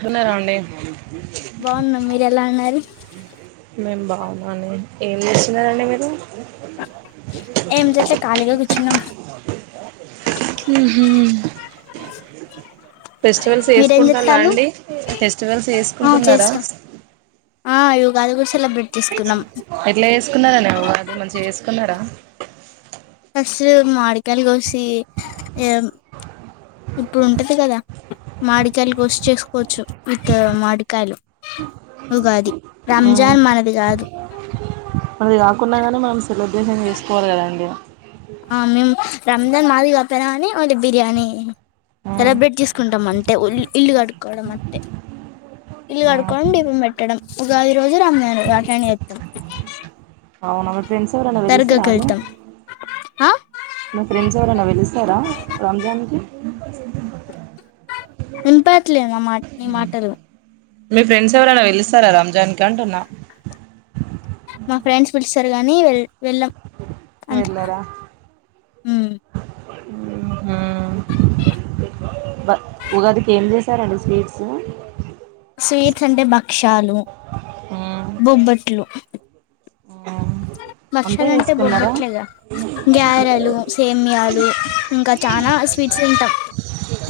వున్న రాండి బాగున్నాం మీరు ఎలా ఉన్నారు మెం బా అవునా అండి ఏం చేస్తున్నారండి మీరు ఏమి చెట్లే ఖాళీగా కూర్చున్నాం ఊహు ఫెస్టివల్స్ మీరేం చేసుకుంట అలా చెత్తాలు అండి ఫెస్టివల్స్ ఆ చేసుకుంటున్నారా చేస్తాం ఆ ఉగాది కూడా సెలబ్రేట్ చేసుకున్నాం ఎట్లా చేసుకున్నారు అండి ఉగాది మంచిగా చేసుకున్నారా ఉషు మాడికాయలు కోసి ఇగ ఇప్పుడు ఉంటది కదా మాడికాయలు కోసి చేసుకోవచ్చు విత్ మాడికాయలు మ్మ్ రంజాన్ మనది కాదు మనది కాకున్నా కాని మనం సెలబ్రేషన్ చేసుకోవాలి కదండి ఆ మేము రంజాన్ మాది కాకపోయినా కానీ ఓన్లీ బిర్యానీ మ్మ్ సెలబ్రేట్ చేసుకుంటాం అంతె ఉల్ ఇల్లు కడుకోవడం అంతే ఇల్లు మ్మ్ కడుకొని దీపం పెట్టడం ఉగాది రోజు రంజాన్ రోజు అట్లనే చెత్తం అవును ఫ్రెండ్స్ ఎవరన్నా పిలుస్తార అండి ఆ మా ఫ్రెండ్స్ ఎవరన్నా పిలుస్తారా రంజాన్ కి వినపట్లే మా మాట్ నీ మాటలు మీ ఫ్రెండ్స్ ఎవరన్నా పిలుస్తారా రంజాన్ కి అంటున్నా మా ఫ్రెండ్స్ పిలుస్తారు కానీ వెళ్ వెళ్ళం అంతే వెళ్ళారా ఉ ఊహ బ ఉగాదికి ఏం చేశారండి స్వీట్సు క్షాలు బొబ్బట్లు అంతే భక్షాలంటే వేసుకున్నారా బొబ్బట్లేగా గ్యారెలు, సేమ్యాలు ఇంకా చానా స్వీట్స్ తింటాం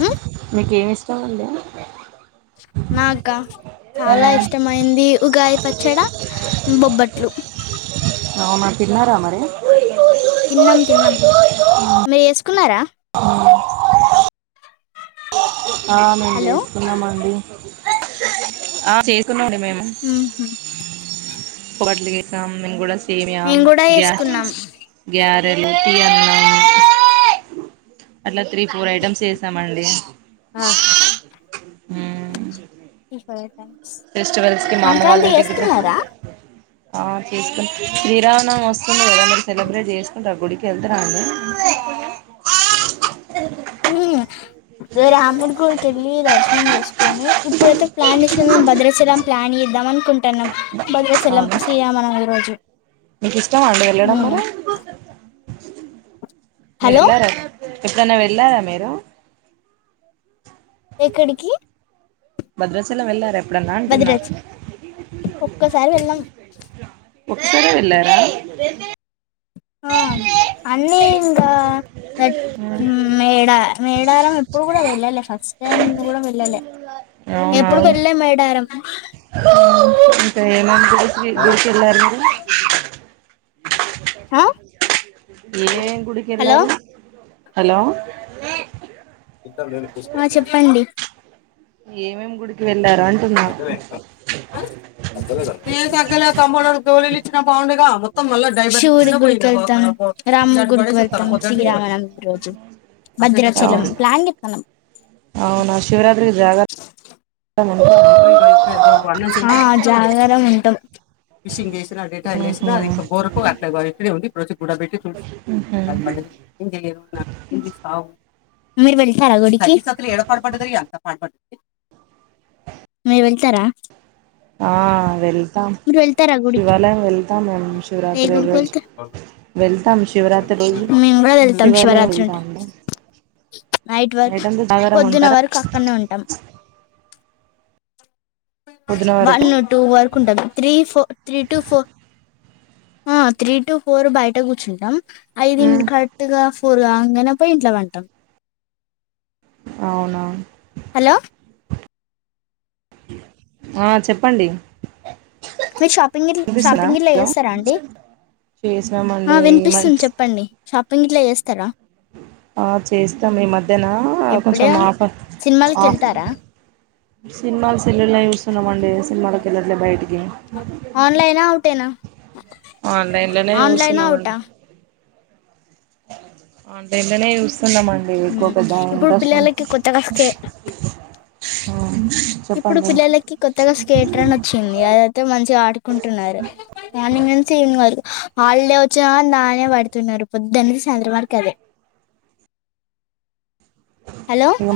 ఉ మీకు ఏం ఇష్టమండి నాకా చాలా ఇష్టమైంది ఉగాది పచ్చడ బొబ్బట్లు అవునా తిన్నారా మరి తిన్నాం తిన్నాం మీరు చేసుకున్నారా ఆ మేము హలో చేసుకున్నాం అండి ఆ చేస్ కున్నాము మేము బొబ్బట్లు చేశాం మేము కూడా సేమ్యా మేము కూడా చేసుకున్నాం గ్యాస్ గ్యారెలు తీ అన్నం అట్లా త్రీ ఫోర్ ఐటమ్స్ చేసామండి ఆ [inaudible] ఫెస్టివల్స్ కి మా అమ్మ వాళ్ళ సంక్రాంతి ఇంటికి ఇక చేస్తున్నారా ఆ తీసుకు శ్రీరామనవమి వస్తుంది కదా మీరు సెలబ్రేట్ చేసుకుంటారా గుడికి వెళ్తారా అండి ఉ రాముడి గుడికి వెళ్ళి దర్శనం చేసుకొని ఇప్పుడైతే ప్లాన్ చేసినా మేము భద్రాచలం ప్లాన్ చేద్దాం అనుకుంటున్నాం భద్రాచలం అవునా శ్రీరామనవమి రోజు మీకు ఇష్టమా అండి ఉ వెళ్ళడం మరి మీరు హలో వెళ్లారా ఎప్పుడన్నా వెళ్ళారా మీరు ఎక్కడికి భద్రాచలం వెళ్ళారా ఎ ఎప్పుడన్నా అంటున్నా భద్రాచలం ఒక్కసారి వెళ్ళాం ఒకసారే వెళ్ళారా [unintelligible] ఆ అన్నీ ఇంకా నె ఊ మేడ మేడారం ఇప్పుడు కూడా వెళ్ళలే ఫస్ట్ టైం కూడా వెళ్ళలే అవునా ఎప్పుడుకి వెళ్ళే మేడారం ఏమేమ్ గుడీకి గుడికి ఎళ్ళారండి ఆ ఏ ఏం గుడికి హలో ఎల్లారు హలో ఆ చెప్పండి ఏమేమ్ గుడికి వె తగ్గలే ఇంకా ఆ తగలేదా ఏ తగ్గలే తమ్ముడా గోళీలు ఇచ్చిన బండుగా ఆ మొత్తం మళ్ళ [unintelligible] శివుడి గుడికి వెళ్తాం రం గుడికి వెళ్తాం శ్రీరామనం రోజు భద్రాచలం అవును ప్లాన్ [unintelligible] అవునా శివరాత్రి జాగరం ఆ జాగరం ఉంటాం ఫిషిగ్ చేసిన డేఠాలు ఉహు లేసిన బోరకుాట్ [unintelligible] అక్కడి ఉంది కూడా పెట్టి చూసి ఉహు [unintelligible] మీరు వెళ్తారా గుడికి మీరు వెళ్తారా ఆ వెళ్తాం మీరు వెళ్తారా గుడికి శివాలయం వెళ్తాం మేము శివరాత్రి రోజు వెళ్తారు వెళ్తాం శివరాత్రిరోజు మేము కూడా వెళ్తాం శివాలయం శివరాత్రి ఉంటుంది వెళ్తాము నైట్ వర్క్ అంతా జాగారం పొద్దున ఉంటారా వరకు అక్కడనే ఉంటాం పొద్దున వన్ వరకు టూ వరకు ఉంటది three four three two four ఆ త్రీ టు ఫోర్ బయట కూర్చుంటాం ఐది కరెక్ట్ గా పోరు గాంగనే పోయి ఇంట్లో వంటం అవునా హలో ఆ చెప్పండి మీరు షాపింగ్గిట్ల వినిపిస్తుందా షాపింగిట్ల హలో చేస్తారా అండి ఆ చేసినామండి ఈ వినిపిస్తుంది చెప్పండి షాపింగ్ ఇట్ల చేస్తారా ఆ చేస్తాం ఈ మధ్యన ఎప్పుడ కొంచెం ఆఫర్ సినిమాలకి ఆఫ్ వెళ్తారా సినిమాల సెల్లుల్లా చూస్తున్నామ అండి సినిమాలకి వెళ్ళట్లే బయటికి ఆన్లైన్ ఉవుటేనా ఆన్లైన్ లోనే అవుటా చూస్తున్నామండి ఆన్లైన్ లోనే చూస్తాం చస్తున్నామండి ఎక్కువ ఉమ్. పెద్ద ఇప్పుడు పిల్లలకి ఇంట్రెస్ట్ కొత్తగా స్కే [unintelligible] ఇప్పుడు చెప్పండి పిల్లలకి కొత్తగా స్కేటర్ అన్ వచ్చింది అదైతే మంచిగా ఆడు ఉంటూన్నారు మార్నింగ్ నుంచి ఈవినింగ్ వరకు హల్డే వచ్చిన నాన్నే పడుతున్నారు పొద్దుననుంచి సాయంత్రం వరకు అదే [inaudible] హలో ఇ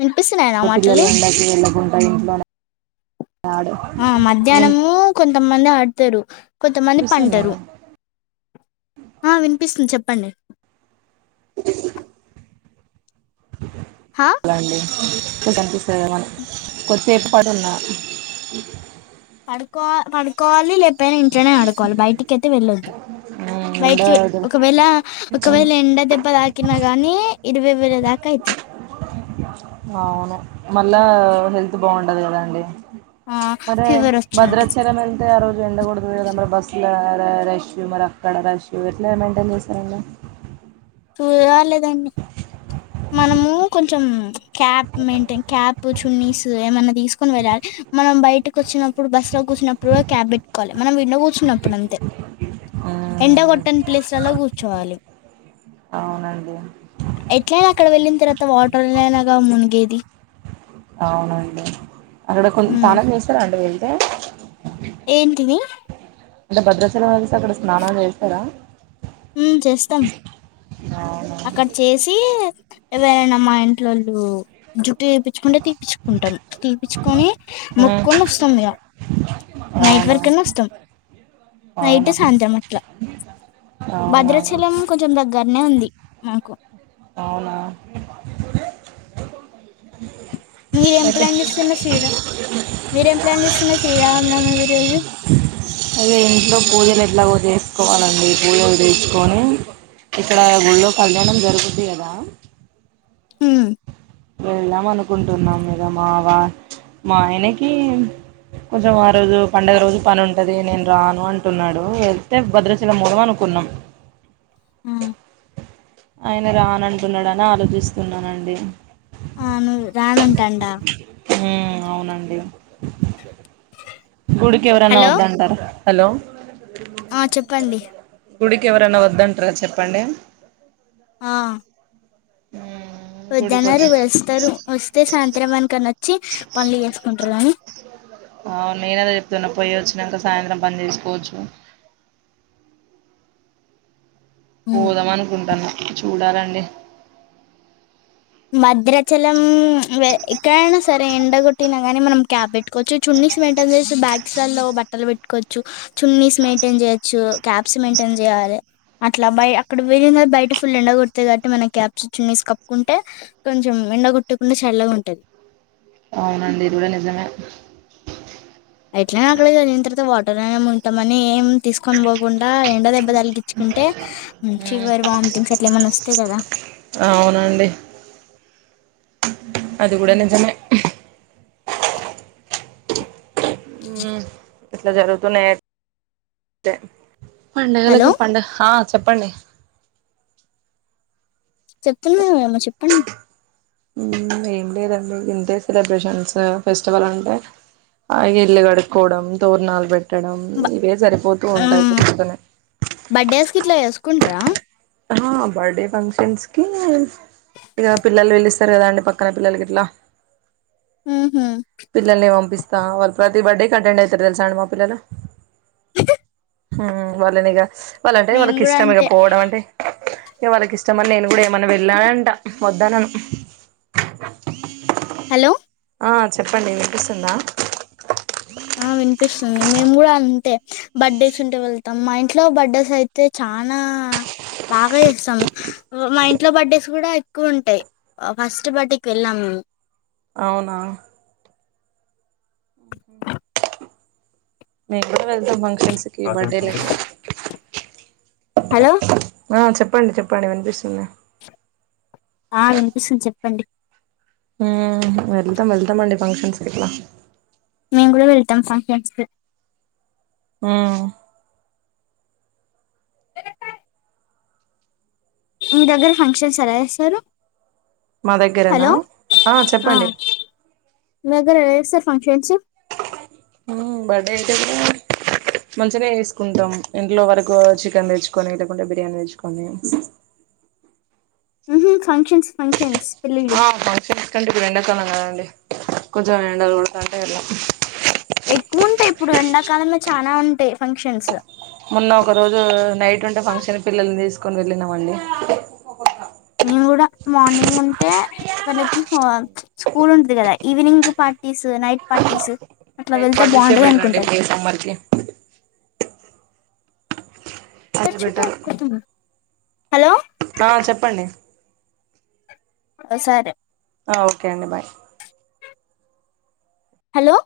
వినిపిస్తున్నాయ నా పిల్లలు మాటలు ఎండకు ఎలకుంట ఇంట్లోనే ఆడ ఆ మధ్యాహ్నము కొం కొంతమంది ఆడతారు కొంతమంది పంటారు వినిపిస్తున్నాయా ఆ వినిపిస్తుంది చెప్పు పండి హా ఎలా అండి కొ అనిపిస్తుంది కదా మనికి కొద్దిసేపు పడు ఉన్నా పడుకో పడుకోవాలి లేకపోయినా ఇంట్లోనే ఆడుకోవాలి బయట్టికిఅయితే వెళ్ళొద్దు ఉమ్ బయటికి ఉండదు ఒకవేళ ఒకవేళ ఎండ దెబ్బ తాకినా గాని ఇరవై వేల తాకి కైతే అవును మళ్ళా హెల్త్ బాగుండది కదాండి ఆ మరే ఫీవర్ వచ్చినట్టు భద్రాచలం ఎల్తే ఆ రోజు ఎండ కొడతది కదా మరి బస్ ఎట్లా రా ర రష్ మరి అక్కడ రష్ ఎట్లా మెయింటైన్ చేస్తారండి తూ రలేేదండి మనము కొంచెం క్యాప్ మెయింటైన్ క్యాప్ చున్నీస్ ఏమన్నా తీసుకుని వెళ్ళాలి మనం బయటకు వచ్చినప్పుడు బస్ లో కూర్చినప్పుడు క్యాబ్ పెట్టుకోవాలి మనం విో కూర్చున్నప్పుడు అంతే ఎంండ ఉమ్ కొట్టని ప్లేస్లలా కూర్చోవాలి అవునండి ఎట్లైనా అక్కడ వెళ్ళిన తర్వాత వాటర్లనాగా మునిగేది అవునండి అక్కడ కొ తనం చేస్తారా అంటడి వెళ్తే ఏంటినిీ అంటే భద్రాచల వలసి అక్కడ స్నానాలు చేస్తారా హ చేస్తాం అవునా అక్కడ చేసి ఎవరైనా మా ఇంట్లోళ్ళు జ తీపించుకుంటే తీపిచ్చుకుంటాం తీపిచ్చుకొని ఉమ్ మొక్కొని వస్తాం ఇక నైట్ అవునా వర్కన్నా వస్తాం నైట్ సాయంత్రం అట్లా అవునా అవునా భద్రాచలం కొంచెం దగ్గరనే ఉంది మాకు అవునా మీరేం అఓకే ప్లాన్ చేస్తున్నారు శ్రీరామ్ మీరేం ప్లాన్ చేస్తున్నారు శ్రీరామనవమి రోజు అదే ఇంట్లో పూజలు ఎట్లాగో చేసుకోవాలండి పూజలు తీసుుకొని ఇక్కడ ఊళ్ళో కళ్యాణం జరుగుది కదా హ వెళ్దాం అనుకుంటున్నాం మీదమ్ మా వా మా ఆయనకి కొంచెం ఆ రోజు పండుగ రోజు పని ఉంటది నేను రాను అంటున్నాడు వెళ్తే భద్రచీల మూలం అనుకున్నాం ఆ ఆయన రానంటున్నాడని ఆలోచిస్తున్నానండి ఆ, నువ్వు రానంటండా ఉమ్ అవునండి గుడికికెవరన్నా హలో వద్దంటార హలో ఆ చెప్పండి గుడికి ఎవరన్న వద్దంట్ర చెప్పండి ఉమ్ గుడికి వద్ద్దన్నరు వద్ద వస్తారు వస్తే సాయంత్రం అనుకని వచ్చి పన్లు చేసుకుంట్రూ గానీ అవు నేనదే చెప్తున్నా పోయి వచ్చినాక సాయంత్రం పని చేసుకోవచ్చు పోదాం అనుకుంటాన చూడాలండి మద్రాచలం వే ఇక్కడైనా సరే ఎండగొట్టిన గాని మనం క్యాబ్ పెట్టుకోవచ్చు చున్నీస్ పెన్టాల్ తెల్సు బ్యాక్స్ లలో బట్టలు పెట్టుకోచ్చు చున్నీస్ మెయింటైన్ చేయొచ్చు క్యాప్స్ మెయింటైన్ చేయాలే అట్లా బయ్ అక్కడ వెళ్ళిన బయట ఫుల్ ఎండ కొ డ్త ది కాబట్టి మనమ్ క్యాప్స్ చున్నీస్ కప్పుకుం టే కొంచెం ఎండ కొట్టకుండా చల్లగా ఉంటది అవునండి ఇది కూడా నిజమే ఎట్లనే అక్కడ చదివిన తర్వాత వాటర్నే ఉంటామని ఏం తీసుకొని పోకుండా ఎండ దెబ్బ తలిగిచ్చుకుంటే ఉమ్, ఫీవర్ వామిటింగ్స్ అట్ల ఏమన్నా వస్తాయి కదా అవునండి అది కూడా నిజమే ఉమ్ ఎట్లా జరుగుతున్నాయి అన్ తే హలో పండగలకు పండగ చెప్పండి చెప్తున్నారేమో చెప్పండి ఉమ్ ఏమ్లేదండి ఎంటెశ్వర బ్రేషన్స్ ఫెస్టివల్ అంటా ఆ ఇల్లు కడుక్కోవడం తోరణాలు పెట్ ట్టడం బ ఇవే సరిపోతూ మ్ ఉంటాయి తనే కుంట్రా ఆ బర్డే ఫంక్షన్స్కి ఇగ పిల్లలు పిలుస్తారు కదా అండి పక్కన పిల్లలకి ఇట్లా ఉమ్ హు త వల్ ప్రతి బర్త్డే కి అటెండ్ అయితరు తెల్సా అండి మా పిల్లలు హుమ్ వాళ్ళనిగా వాళ్ళంటే మేము వాళ్ళకి కూడా ఇష్టం ఇక అంతే పోవడం అంటే ఇగ వాళ్ళకి ఇష్టమని నేను కూడా ఏమైన్ వెళ్ళానంట వద్దానను హలో ఆ చెప్పండి వినిపిస్తుందా ఉమ్ మేము కూడా అంతే బర్త్డేస్ ఉంటే వెళ్తాం మా ఇంట్లో బర్త్డేస్ అయితే చానా బాగా ఎస్సాము మా ఇంట్లో బర్డేస్ కూడా ఎక్కువ ఉంటాయి అ ఫస్ట్ బర్డే కి వెళ్ళాం అవునా హ మేం కూడా వెళ్తాం ఫంక్షన్స్ కి బర్డే లకి హలో ఆ చెప్పండి చెప్పండి వినిపిస్తుంది ఆ వినిపిస్తుంది చెప్పండి ఉమ్ వెళ్తాం వెళ్తాం అండి ఫంక్షన్స్ కి ఇట్లా మీ కూడా వెల్తం ఫంక్షన్స్ కి ఉమ్ మీ దగ్గర ఫంక్షన్స్ ఎలా జెస్తారు మా దగ్గరనా ఆ చెప్పండి మీగ్గర ఎలా చేసార్ ఫంక్షన్స్ ఉమ్ బర్డే అయితే నే మంచినే ఏసుకుంటాం ఇంట్లో వరకు చికెన్ తెచ్చుకొని లేకుంటే బిర్యానీ తెచ్చుకొని ఉంహు ఫంక్షన్స్ ఫంక్షన్స్ పెళ్ళిళ్ళు ఆ ఫంక్షన్స్ డి ఇప్పుడు ఎండాకాలం కదండి కొంచెం ఎండలు కొడాతంటే ఇట్లా ఎక్కుఉంటాయి ఇప్పుడు ఎండాకాలంలో చాల ఉంటాయి ఫంక్షన్స్ మొన్న ఒక రోజు నైట్ ఉంటే ఫంక్షన్ పిల్లల్ని తీసుకుని వెళ్ళినమండి కూడ మార్నింగ్ ఉంటే వాళ్ళకి స్కూల్ ఉంటది కదా ఈవినింగ్ పార్టీస్ నైట్ పార్టీస్ అట్లా నైట్ వెళ్తే పార్టీసే బాగుంటది బెటర్ అండి అనుకుంటాను ఇప్పుడు ఈ సమ్మర్కి బెటర్ హలో ఆ చెప్పండి సరే ఓకే అండి బాయ్ హలో